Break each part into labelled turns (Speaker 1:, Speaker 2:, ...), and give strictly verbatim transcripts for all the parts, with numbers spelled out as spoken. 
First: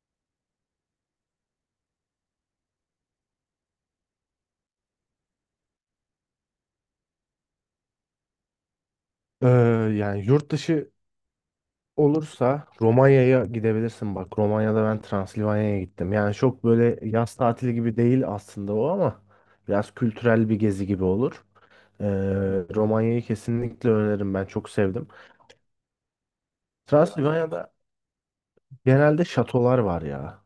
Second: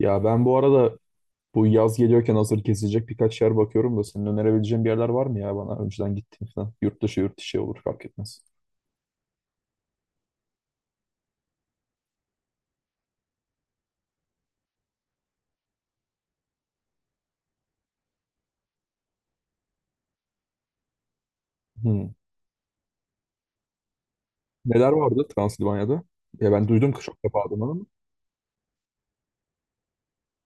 Speaker 1: Ya ben bu arada bu yaz geliyorken hazır kesilecek birkaç yer bakıyorum da senin önerebileceğin bir yerler var mı ya bana önceden gittiğim falan. Yurt dışı yurt dışı olur fark etmez.
Speaker 2: Ee, yani yurt dışı olursa Romanya'ya gidebilirsin bak. Romanya'da ben Transilvanya'ya gittim. Yani çok böyle yaz tatili gibi değil aslında o ama biraz kültürel bir gezi gibi olur. Ee,
Speaker 1: Hmm.
Speaker 2: Romanya'yı kesinlikle öneririm, ben çok
Speaker 1: Neler
Speaker 2: sevdim.
Speaker 1: vardı Transilvanya'da? Ya ben duydum ki çok defa adını
Speaker 2: Transilvanya'da
Speaker 1: ama.
Speaker 2: genelde şatolar var ya.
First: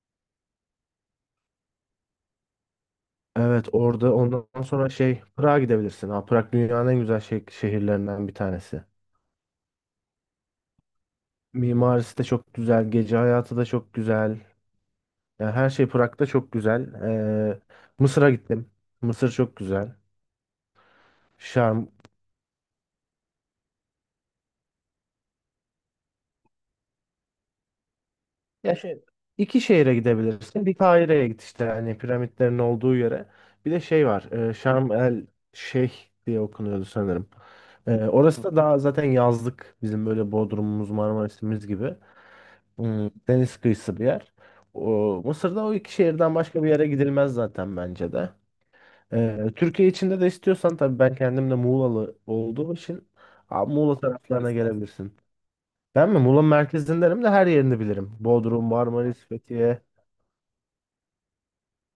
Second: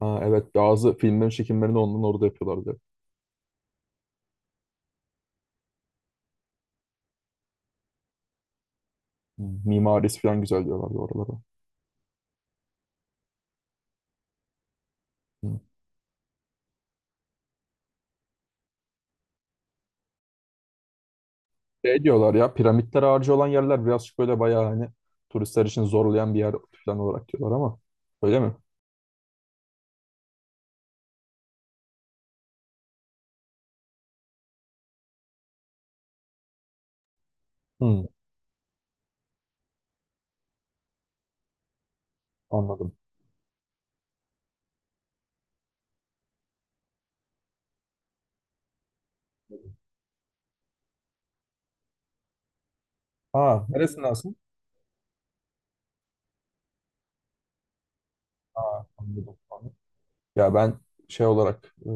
Speaker 1: Ha, evet, bazı filmlerin çekimlerini ondan orada yapıyorlardı.
Speaker 2: Evet, orada ondan sonra şey Prag'a gidebilirsin. Ha, Prag dünyanın en güzel şeh- şehirlerinden bir tanesi.
Speaker 1: Hmm. Mimarisi falan güzel diyorlardı oralara.
Speaker 2: Mimarisi de çok güzel, gece hayatı da çok güzel. Ya
Speaker 1: Hmm.
Speaker 2: her şey Prag'da çok güzel. Ee, Mısır'a gittim. Mısır çok güzel. Şam.
Speaker 1: Şey diyorlar ya, piramitler harcı olan yerler birazcık böyle bayağı hani turistler için zorlayan bir yer falan olarak diyorlar ama öyle mi?
Speaker 2: Ya şey, iki şehre gidebilirsin. Bir Kahire'ye git işte hani piramitlerin olduğu yere. Bir de şey var. E, Şarm El Şeyh diye okunuyordu sanırım. Ee,
Speaker 1: Hmm,
Speaker 2: orası da daha zaten yazlık. Bizim böyle Bodrum'umuz, Marmaris'imiz gibi.
Speaker 1: anladım.
Speaker 2: Hmm, deniz kıyısı bir yer. O, Mısır'da o iki şehirden başka bir yere gidilmez zaten bence de. Ee, Türkiye içinde de istiyorsan tabii, ben kendim de Muğlalı olduğum için
Speaker 1: Ha,
Speaker 2: a, Muğla
Speaker 1: neresindensin?
Speaker 2: taraflarına gelebilirsin. Ben mi? Muğla merkezindenim de her yerini bilirim. Bodrum,
Speaker 1: Ha,
Speaker 2: Marmaris,
Speaker 1: anladım.
Speaker 2: Fethiye.
Speaker 1: Ya ben şey olarak e,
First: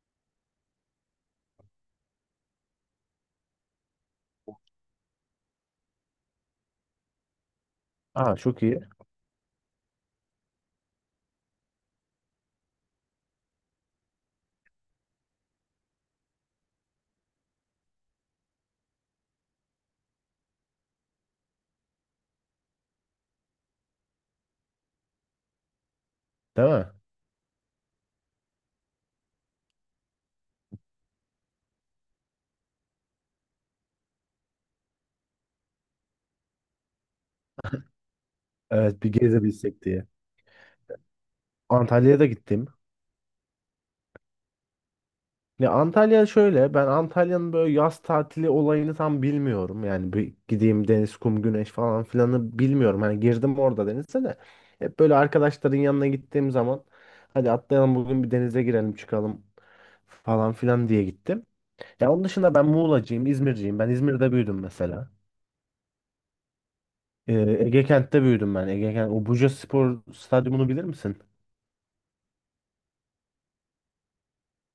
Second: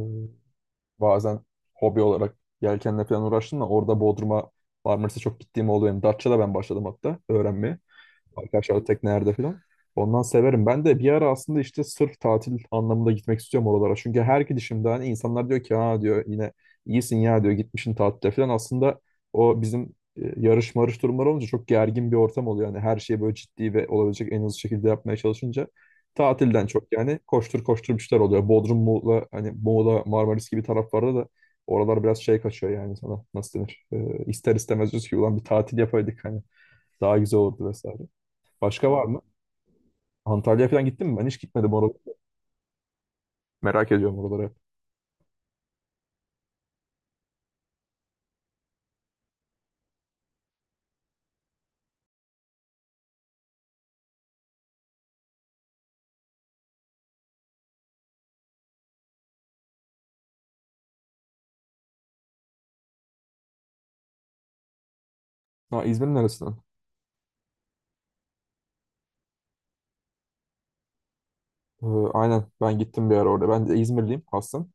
Speaker 1: bazen hobi olarak yelkenle falan uğraştım da orada Bodrum'a, Marmaris'e çok gittiğim oluyor. Yani Datça'da ben başladım hatta öğrenmeye.
Speaker 2: Aa, çok iyi.
Speaker 1: Arkadaşlar teknelerde falan. Ondan severim. Ben de bir ara aslında işte sırf tatil anlamında gitmek istiyorum oralara. Çünkü her gidişimde hani insanlar diyor ki ha diyor, yine iyisin ya diyor, gitmişsin tatile falan. Aslında o bizim e, yarış marış durumları olunca çok gergin bir ortam oluyor. Yani her şeyi böyle ciddi ve olabilecek en hızlı şekilde yapmaya çalışınca tatilden
Speaker 2: Değil mi?
Speaker 1: çok yani koştur koştur bir şeyler oluyor. Bodrum, Muğla, hani Muğla, Marmaris gibi taraflarda da oralar biraz şey kaçıyor yani sana nasıl denir? E, ister istemez diyorsun ki ulan bir tatil yapaydık hani daha güzel olurdu vesaire. Başka
Speaker 2: Evet,
Speaker 1: var
Speaker 2: bir
Speaker 1: mı?
Speaker 2: gezebilsek diye.
Speaker 1: Antalya'ya falan gittin mi? Ben hiç gitmedim oralara.
Speaker 2: Antalya'ya da gittim.
Speaker 1: Merak ediyorum oraları.
Speaker 2: Ya Antalya şöyle, ben Antalya'nın böyle yaz tatili olayını tam bilmiyorum. Yani bir gideyim deniz, kum, güneş falan filanı bilmiyorum. Hani girdim orada denize de. Hep böyle arkadaşların yanına gittiğim zaman hadi atlayalım bugün bir denize girelim çıkalım falan filan diye gittim. Ya onun dışında ben Muğlacıyım, İzmirciyim. Ben İzmir'de büyüdüm mesela.
Speaker 1: Ha, İzmir'in neresinden?
Speaker 2: Ee, Ege Kent'te büyüdüm ben. Ege Kent, o Buca Spor Stadyumunu bilir misin?
Speaker 1: Ee, aynen ben gittim bir ara orada. Ben de İzmirliyim aslım.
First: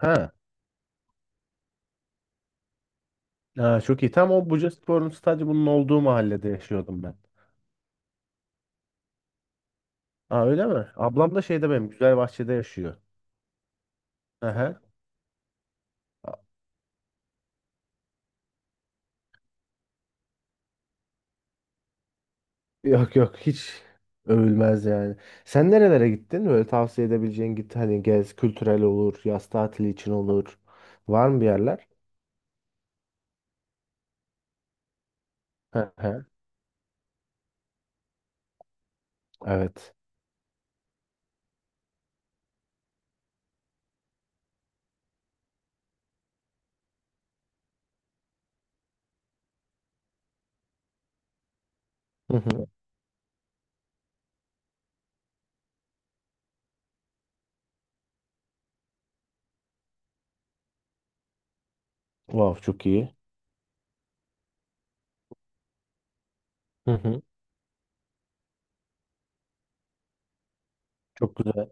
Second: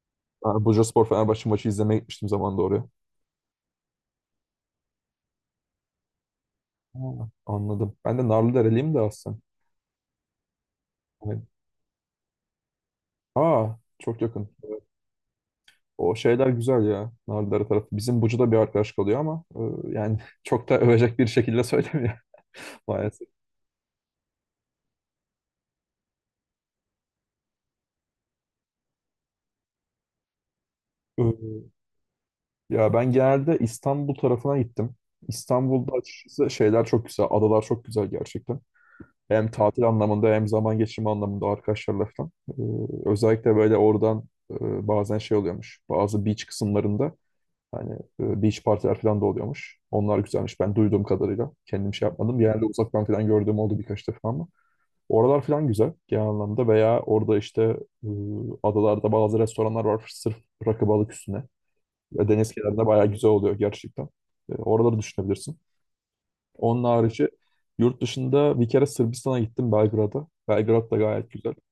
Speaker 2: Ha.
Speaker 1: Ben Bursaspor Fenerbahçe maçı izlemeye gitmiştim zamanında oraya.
Speaker 2: Ha, çok iyi. Tam o Buca Spor'un stadyumunun olduğu mahallede yaşıyordum ben.
Speaker 1: Ha, anladım. Ben de Narlıdereliyim de aslında.
Speaker 2: Aa, öyle mi? Ablam
Speaker 1: Evet.
Speaker 2: da şeyde benim, Güzelbahçe'de yaşıyor.
Speaker 1: Aa, çok yakın.
Speaker 2: Aha.
Speaker 1: O şeyler güzel ya. Nargile tarafı. Bizim Bucu'da bir arkadaş kalıyor ama e, yani çok da övecek bir şekilde söylemiyor
Speaker 2: Yok
Speaker 1: maalesef.
Speaker 2: yok, hiç övülmez yani. Sen nerelere gittin? Böyle tavsiye edebileceğin, git hani gez, kültürel olur, yaz tatili için olur.
Speaker 1: E,
Speaker 2: Var mı bir yerler?
Speaker 1: ya ben genelde İstanbul tarafına gittim. İstanbul'da
Speaker 2: Hı hı.
Speaker 1: açıkçası şeyler çok güzel. Adalar çok güzel gerçekten. Hem tatil
Speaker 2: Evet.
Speaker 1: anlamında hem zaman geçirme anlamında arkadaşlarla falan. E, özellikle böyle oradan e, bazen şey oluyormuş. Bazı beach kısımlarında hani e, beach partiler falan da oluyormuş. Onlar güzelmiş. Ben duyduğum kadarıyla. Kendim şey
Speaker 2: Hı
Speaker 1: yapmadım. Genelde
Speaker 2: hı.
Speaker 1: uzaktan falan gördüğüm oldu birkaç defa ama. Oralar falan güzel genel anlamda, veya orada işte e, adalarda bazı restoranlar var sırf rakı balık üstüne. Ve deniz
Speaker 2: Wow,
Speaker 1: kenarında
Speaker 2: çok
Speaker 1: bayağı
Speaker 2: iyi.
Speaker 1: güzel oluyor gerçekten. E, oraları düşünebilirsin. Onun
Speaker 2: Hı hı.
Speaker 1: harici yurt dışında bir kere Sırbistan'a gittim, Belgrad'a. Belgrad da gayet
Speaker 2: Çok
Speaker 1: güzel.
Speaker 2: güzel.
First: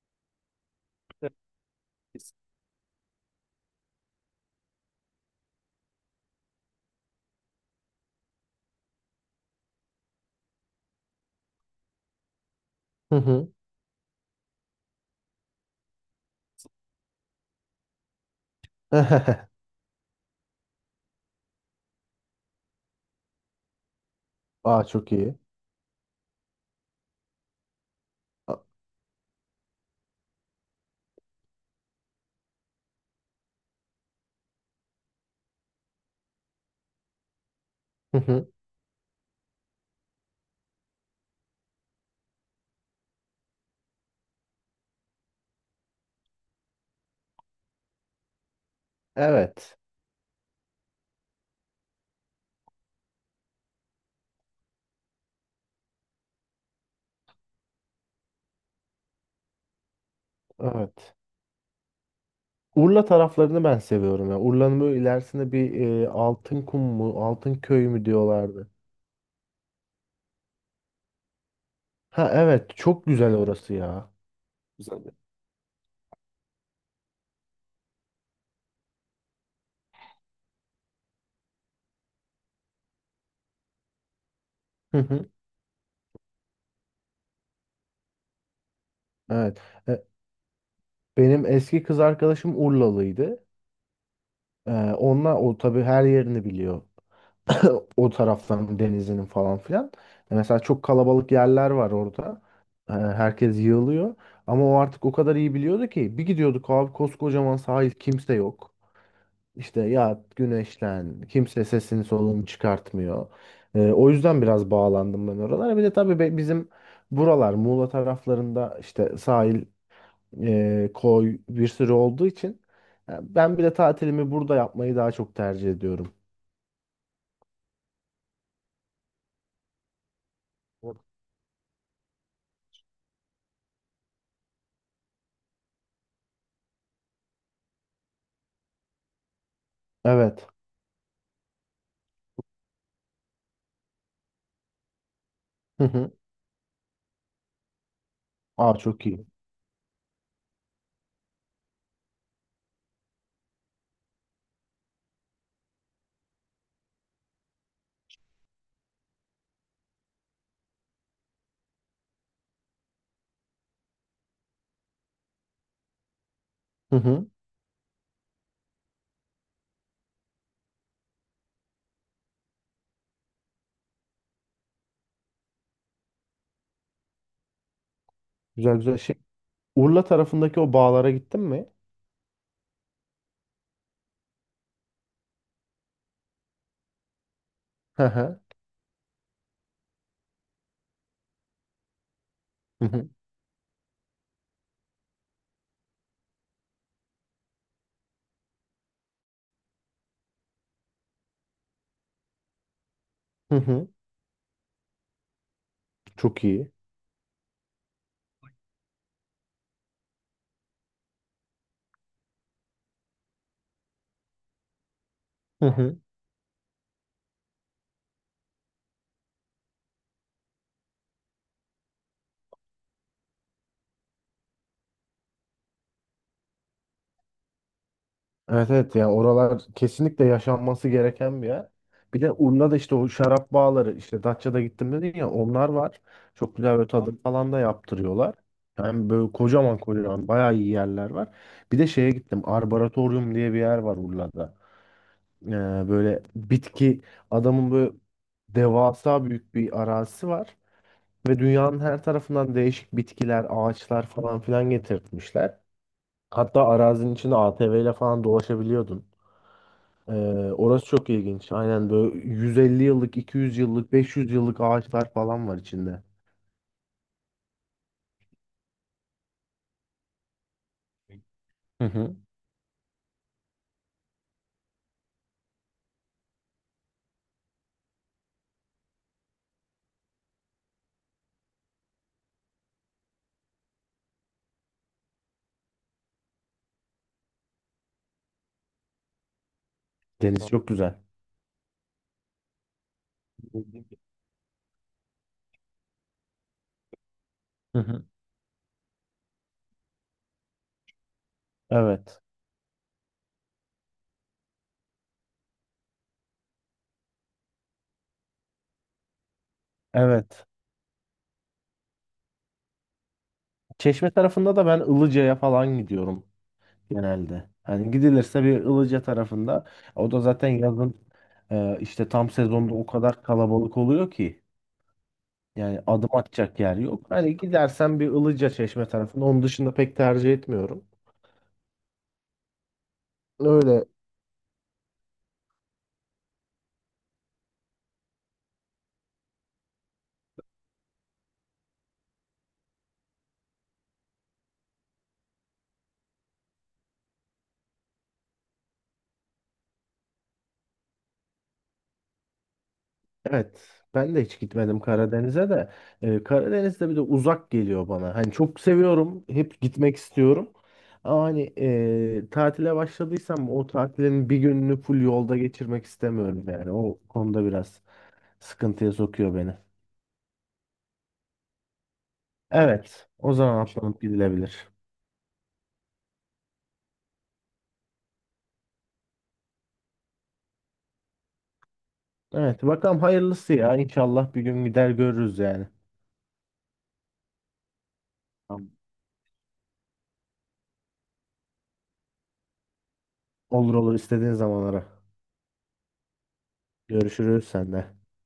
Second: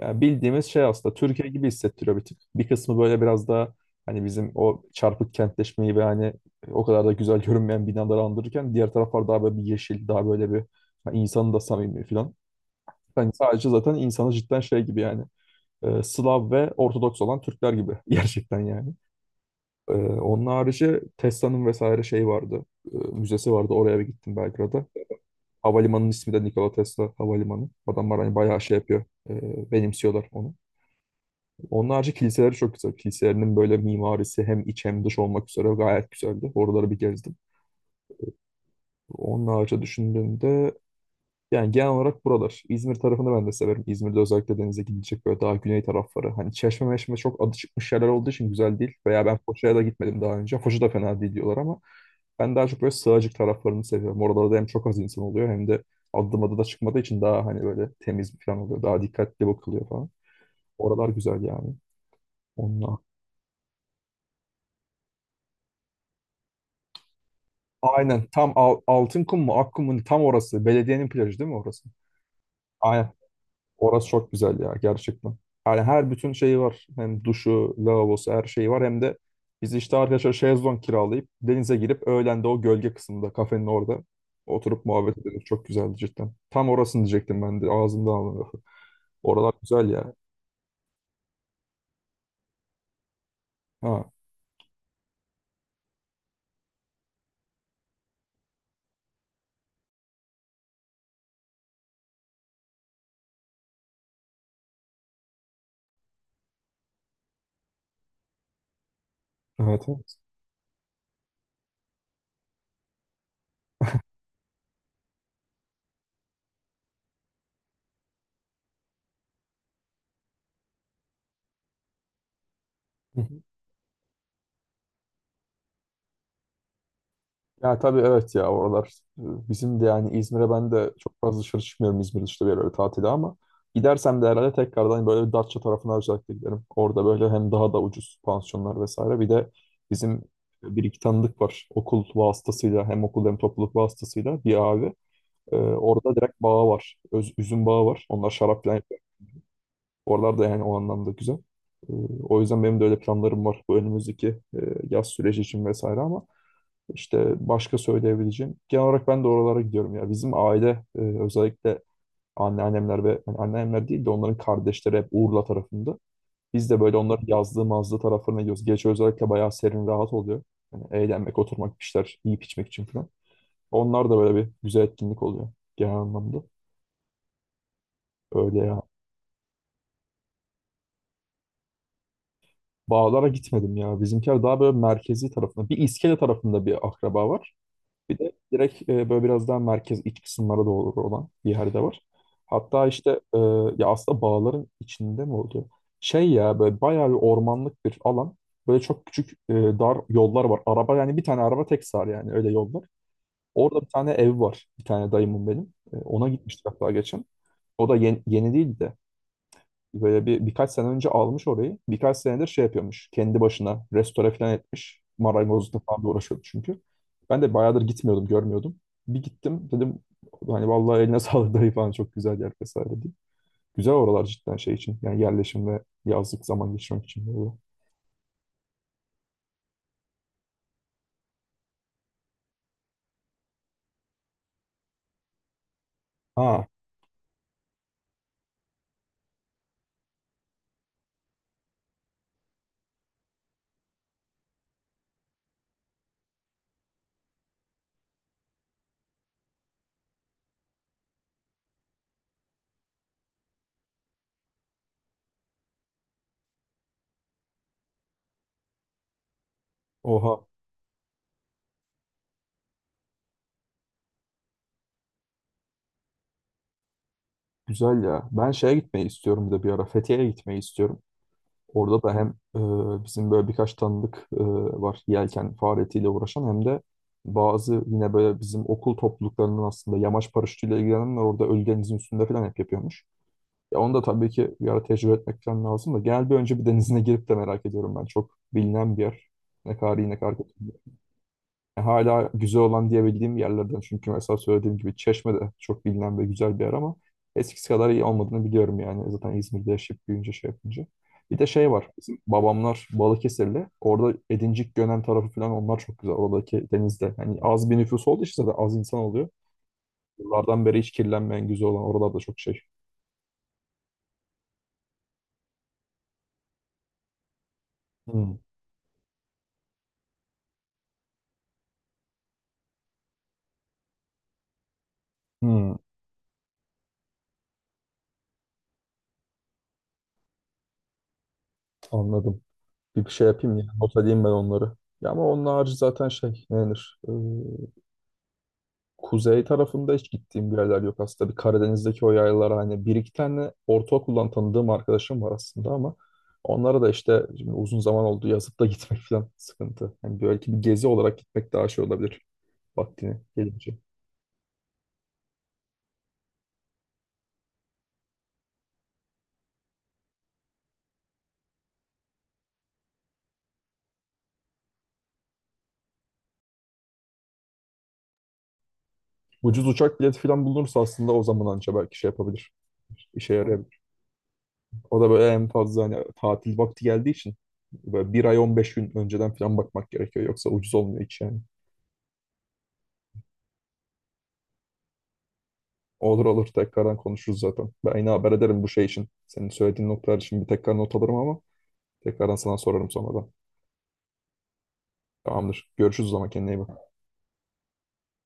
Speaker 1: Yani bildiğimiz şey aslında,
Speaker 2: Evet.
Speaker 1: Türkiye gibi hissettiriyor bir tık. Bir kısmı böyle biraz daha hani bizim o çarpık kentleşmeyi ve hani o kadar da güzel görünmeyen binaları andırırken, diğer taraflar daha böyle bir yeşil, daha böyle bir hani insanı da samimi falan.
Speaker 2: Hı
Speaker 1: Hani
Speaker 2: hı.
Speaker 1: sadece zaten insanı cidden şey gibi yani e, Slav ve Ortodoks olan Türkler gibi gerçekten yani. E, onun harici Tesla'nın vesaire şey vardı. E, müzesi vardı. Oraya bir gittim
Speaker 2: Aa,
Speaker 1: Belgrad'a.
Speaker 2: çok iyi.
Speaker 1: Havalimanının ismi de Nikola Tesla Havalimanı. Adamlar hani
Speaker 2: A-
Speaker 1: bayağı şey yapıyor. E, benimsiyorlar onu. Onun harici kiliseleri çok güzel. Kiliselerinin böyle mimarisi hem iç hem dış olmak üzere gayet güzeldi. Oraları bir gezdim.
Speaker 2: Hı hı.
Speaker 1: Onun harici düşündüğümde yani genel olarak buralar. İzmir tarafını ben de severim. İzmir'de özellikle denize gidilecek böyle daha güney tarafları. Hani Çeşme meşme çok adı çıkmış yerler olduğu için güzel değil. Veya ben Foça'ya
Speaker 2: Evet.
Speaker 1: da gitmedim daha önce. Foça da fena değil diyorlar ama ben daha çok böyle Sığacık taraflarını seviyorum. Oralarda hem çok az insan oluyor, hem de adım adı da çıkmadığı için daha hani böyle temiz bir falan oluyor. Daha dikkatli bakılıyor falan. Oralar
Speaker 2: Evet.
Speaker 1: güzel yani. Onunla.
Speaker 2: Urla taraflarını ben seviyorum ya. Urla'nın böyle ilerisinde bir e, Altınkum mu, Altınköy mü
Speaker 1: Aynen. Tam
Speaker 2: diyorlardı.
Speaker 1: Al- Altınkum mu, Akkum mu tam orası. Belediyenin plajı değil mi orası?
Speaker 2: Ha evet, çok
Speaker 1: Aynen.
Speaker 2: güzel orası
Speaker 1: Orası
Speaker 2: ya.
Speaker 1: çok güzel ya
Speaker 2: Güzel ya.
Speaker 1: gerçekten. Yani her bütün şeyi var. Hem duşu, lavabosu, her şeyi var. Hem de biz işte arkadaşlar şezlong kiralayıp denize girip öğlen de o gölge kısmında kafenin orada oturup
Speaker 2: Hı
Speaker 1: muhabbet
Speaker 2: hı.
Speaker 1: ediyoruz. Çok güzeldi cidden. Tam orasını diyecektim ben de, ağzımda aldım. Oralar
Speaker 2: Evet.
Speaker 1: güzel
Speaker 2: E,
Speaker 1: ya.
Speaker 2: Benim eski kız arkadaşım Urlalıydı.
Speaker 1: Ha,
Speaker 2: E, onunla o tabii her yerini biliyor. O taraftan denizinin falan filan. E, mesela çok kalabalık yerler var orada. E, herkes yığılıyor. Ama o artık o kadar iyi biliyordu ki bir gidiyorduk abi, koskocaman sahil, kimse yok. İşte
Speaker 1: evet.
Speaker 2: ya güneşlen, kimse sesini solunu çıkartmıyor. E, o yüzden biraz bağlandım ben oralara. Bir de tabii be- bizim buralar Muğla taraflarında işte sahil, e, koy bir sürü olduğu için, e,
Speaker 1: Evet.
Speaker 2: ben bir de tatilimi burada yapmayı daha çok tercih ediyorum.
Speaker 1: Ya tabii, evet ya, oralar e, bizim de yani İzmir'e, ben de çok fazla dışarı çıkmıyorum İzmir dışında bir yerlere tatile, ama gidersem de herhalde tekrardan böyle bir Datça tarafına özellikle giderim. Orada böyle hem daha da ucuz pansiyonlar vesaire, bir de bizim
Speaker 2: Evet.
Speaker 1: bir iki tanıdık var okul vasıtasıyla, hem okul hem topluluk vasıtasıyla bir abi. E, orada direkt bağı var. Öz, üzüm bağı var. Onlar şarap falan
Speaker 2: Aa,
Speaker 1: yapıyor.
Speaker 2: çok iyi.
Speaker 1: Oralar da yani o anlamda güzel. E, o yüzden benim de öyle planlarım var bu önümüzdeki e, yaz süreci için vesaire, ama işte başka söyleyebileceğim. Genel olarak ben de oralara gidiyorum ya. Bizim aile e, özellikle anneannemler ve yani anneannemler değil de onların kardeşleri hep Urla tarafında. Biz de böyle
Speaker 2: Hı
Speaker 1: onların
Speaker 2: hı.
Speaker 1: yazlığı mazlığı taraflarına gidiyoruz. Gece özellikle bayağı serin rahat oluyor. Yani eğlenmek, oturmak, bir şeyler yiyip içmek için falan. Onlar da böyle bir güzel etkinlik oluyor genel anlamda. Öyle
Speaker 2: Güzel
Speaker 1: ya.
Speaker 2: güzel şey. Urla tarafındaki o bağlara gittin mi?
Speaker 1: Bağlara gitmedim ya. Bizimkiler daha böyle merkezi tarafında. Bir İskele tarafında bir akraba var.
Speaker 2: Hı
Speaker 1: Bir de
Speaker 2: hı.
Speaker 1: direkt e, böyle biraz daha merkez iç kısımlara doğru olan bir yerde var.
Speaker 2: Hı
Speaker 1: Hatta
Speaker 2: hı.
Speaker 1: işte e, ya aslında bağların içinde mi oluyor? Şey ya, böyle bayağı bir ormanlık bir alan. Böyle çok küçük e, dar yollar var. Araba yani bir tane araba tek sar yani, öyle yollar.
Speaker 2: Hı
Speaker 1: Orada
Speaker 2: hı.
Speaker 1: bir tane ev var. Bir tane dayımın benim. E, ona
Speaker 2: Çok
Speaker 1: gitmiştik
Speaker 2: iyi.
Speaker 1: hatta geçen. O da yeni, yeni değil de, böyle bir birkaç sene önce almış orayı. Birkaç senedir şey yapıyormuş. Kendi başına restore falan etmiş.
Speaker 2: Hı
Speaker 1: Marangozlukla
Speaker 2: hı.
Speaker 1: falan da uğraşıyordu çünkü. Ben de bayağıdır gitmiyordum, görmüyordum. Bir gittim dedim hani vallahi eline sağlık dayı falan, çok güzel yer vesaire diye. Güzel oralar cidden şey için. Yani yerleşim ve yazlık zaman geçirmek için, böyle.
Speaker 2: Evet evet, yani oralar kesinlikle yaşanması gereken bir yer. Bir de Urla'da işte o şarap bağları, işte Datça'da gittim dedin ya, onlar var. Çok
Speaker 1: Ha,
Speaker 2: güzel, böyle tadım falan da yaptırıyorlar. Yani böyle kocaman kocaman bayağı iyi yerler var. Bir de şeye gittim. Arboretorium diye bir yer var Urla'da. Ee, Böyle bitki, adamın böyle devasa büyük bir arazisi var. Ve dünyanın her tarafından değişik bitkiler, ağaçlar falan filan getirtmişler. Hatta arazinin içinde A T V ile falan dolaşabiliyordun. Ee,
Speaker 1: oha.
Speaker 2: Orası çok ilginç. Aynen böyle yüz elli yıllık, iki yüz yıllık, beş yüz yıllık ağaçlar falan var içinde.
Speaker 1: Güzel ya. Ben şeye gitmeyi istiyorum bir de bir ara. Fethiye'ye gitmeyi istiyorum.
Speaker 2: Hı
Speaker 1: Orada da
Speaker 2: hı.
Speaker 1: hem e, bizim böyle birkaç tanıdık e, var yelken faaliyetiyle uğraşan, hem de bazı yine böyle bizim okul topluluklarının aslında yamaç paraşütüyle ilgilenenler orada ölü denizin üstünde falan hep yapıyormuş. Ya onu da tabii ki bir ara tecrübe etmek falan lazım da, genel bir önce bir denizine girip de merak ediyorum ben. Çok bilinen bir yer. Ne kadar iyi, ne kadar
Speaker 2: Deniz
Speaker 1: kötü.
Speaker 2: çok güzel.
Speaker 1: Hala güzel olan diyebildiğim yerlerden çünkü, mesela söylediğim gibi Çeşme de çok bilinen ve güzel bir yer ama eskisi
Speaker 2: Hı
Speaker 1: kadar iyi
Speaker 2: hı.
Speaker 1: olmadığını biliyorum yani. Zaten İzmir'de yaşayıp büyüyünce şey yapınca. Bir de şey var. Bizim
Speaker 2: Evet.
Speaker 1: babamlar Balıkesirli. Orada Edincik, Gönen tarafı falan, onlar çok güzel. Oradaki denizde. Yani az bir nüfus olduğu için zaten az insan oluyor.
Speaker 2: Evet.
Speaker 1: Yıllardan beri hiç kirlenmeyen güzel olan oralarda çok şey.
Speaker 2: Çeşme tarafında da ben Ilıca'ya falan gidiyorum genelde. Hani
Speaker 1: Hmm,
Speaker 2: gidilirse bir Ilıca tarafında, o da zaten yazın, e, işte tam sezonda o kadar kalabalık oluyor ki.
Speaker 1: hmm,
Speaker 2: Yani adım atacak yer yok. Hani gidersen bir Ilıca Çeşme tarafında. Onun dışında pek tercih etmiyorum.
Speaker 1: anladım. Bir şey yapayım ya.
Speaker 2: Öyle
Speaker 1: Not edeyim ben onları. Ya ama onun harici zaten şey ne denir? Kuzey tarafında hiç gittiğim bir yerler yok aslında. Bir Karadeniz'deki o yaylalar, hani bir iki tane ortaokuldan tanıdığım arkadaşım var aslında ama onlara da işte şimdi uzun zaman oldu, yazıp da gitmek falan sıkıntı. Yani belki bir gezi olarak gitmek daha şey olabilir vaktini
Speaker 2: evet.
Speaker 1: gelince.
Speaker 2: Ben de hiç gitmedim Karadeniz'e de. Ee, Karadeniz'de bir de uzak geliyor bana. Hani çok seviyorum. Hep gitmek istiyorum. Ama hani, e, tatile başladıysam o tatilin bir gününü full yolda geçirmek istemiyorum yani. O konuda biraz sıkıntıya sokuyor beni.
Speaker 1: Ucuz uçak bileti falan bulunursa aslında o zaman anca belki şey yapabilir.
Speaker 2: Evet. O
Speaker 1: İşe
Speaker 2: zaman
Speaker 1: yarayabilir.
Speaker 2: atlanıp gidilebilir.
Speaker 1: O da böyle en fazla hani tatil vakti geldiği için böyle bir ay on beş gün önceden falan bakmak gerekiyor. Yoksa ucuz olmuyor hiç yani.
Speaker 2: Evet. Bakalım hayırlısı ya. İnşallah bir gün gider görürüz yani.
Speaker 1: Olur olur, tekrardan konuşuruz zaten. Ben yine haber ederim bu
Speaker 2: Tamam.
Speaker 1: şey için. Senin söylediğin noktalar için bir tekrar not alırım ama tekrardan sana sorarım sonradan.
Speaker 2: Olur olur, istediğin zamanlara.
Speaker 1: Tamamdır. Görüşürüz o zaman, kendine iyi bak.
Speaker 2: Görüşürüz sende.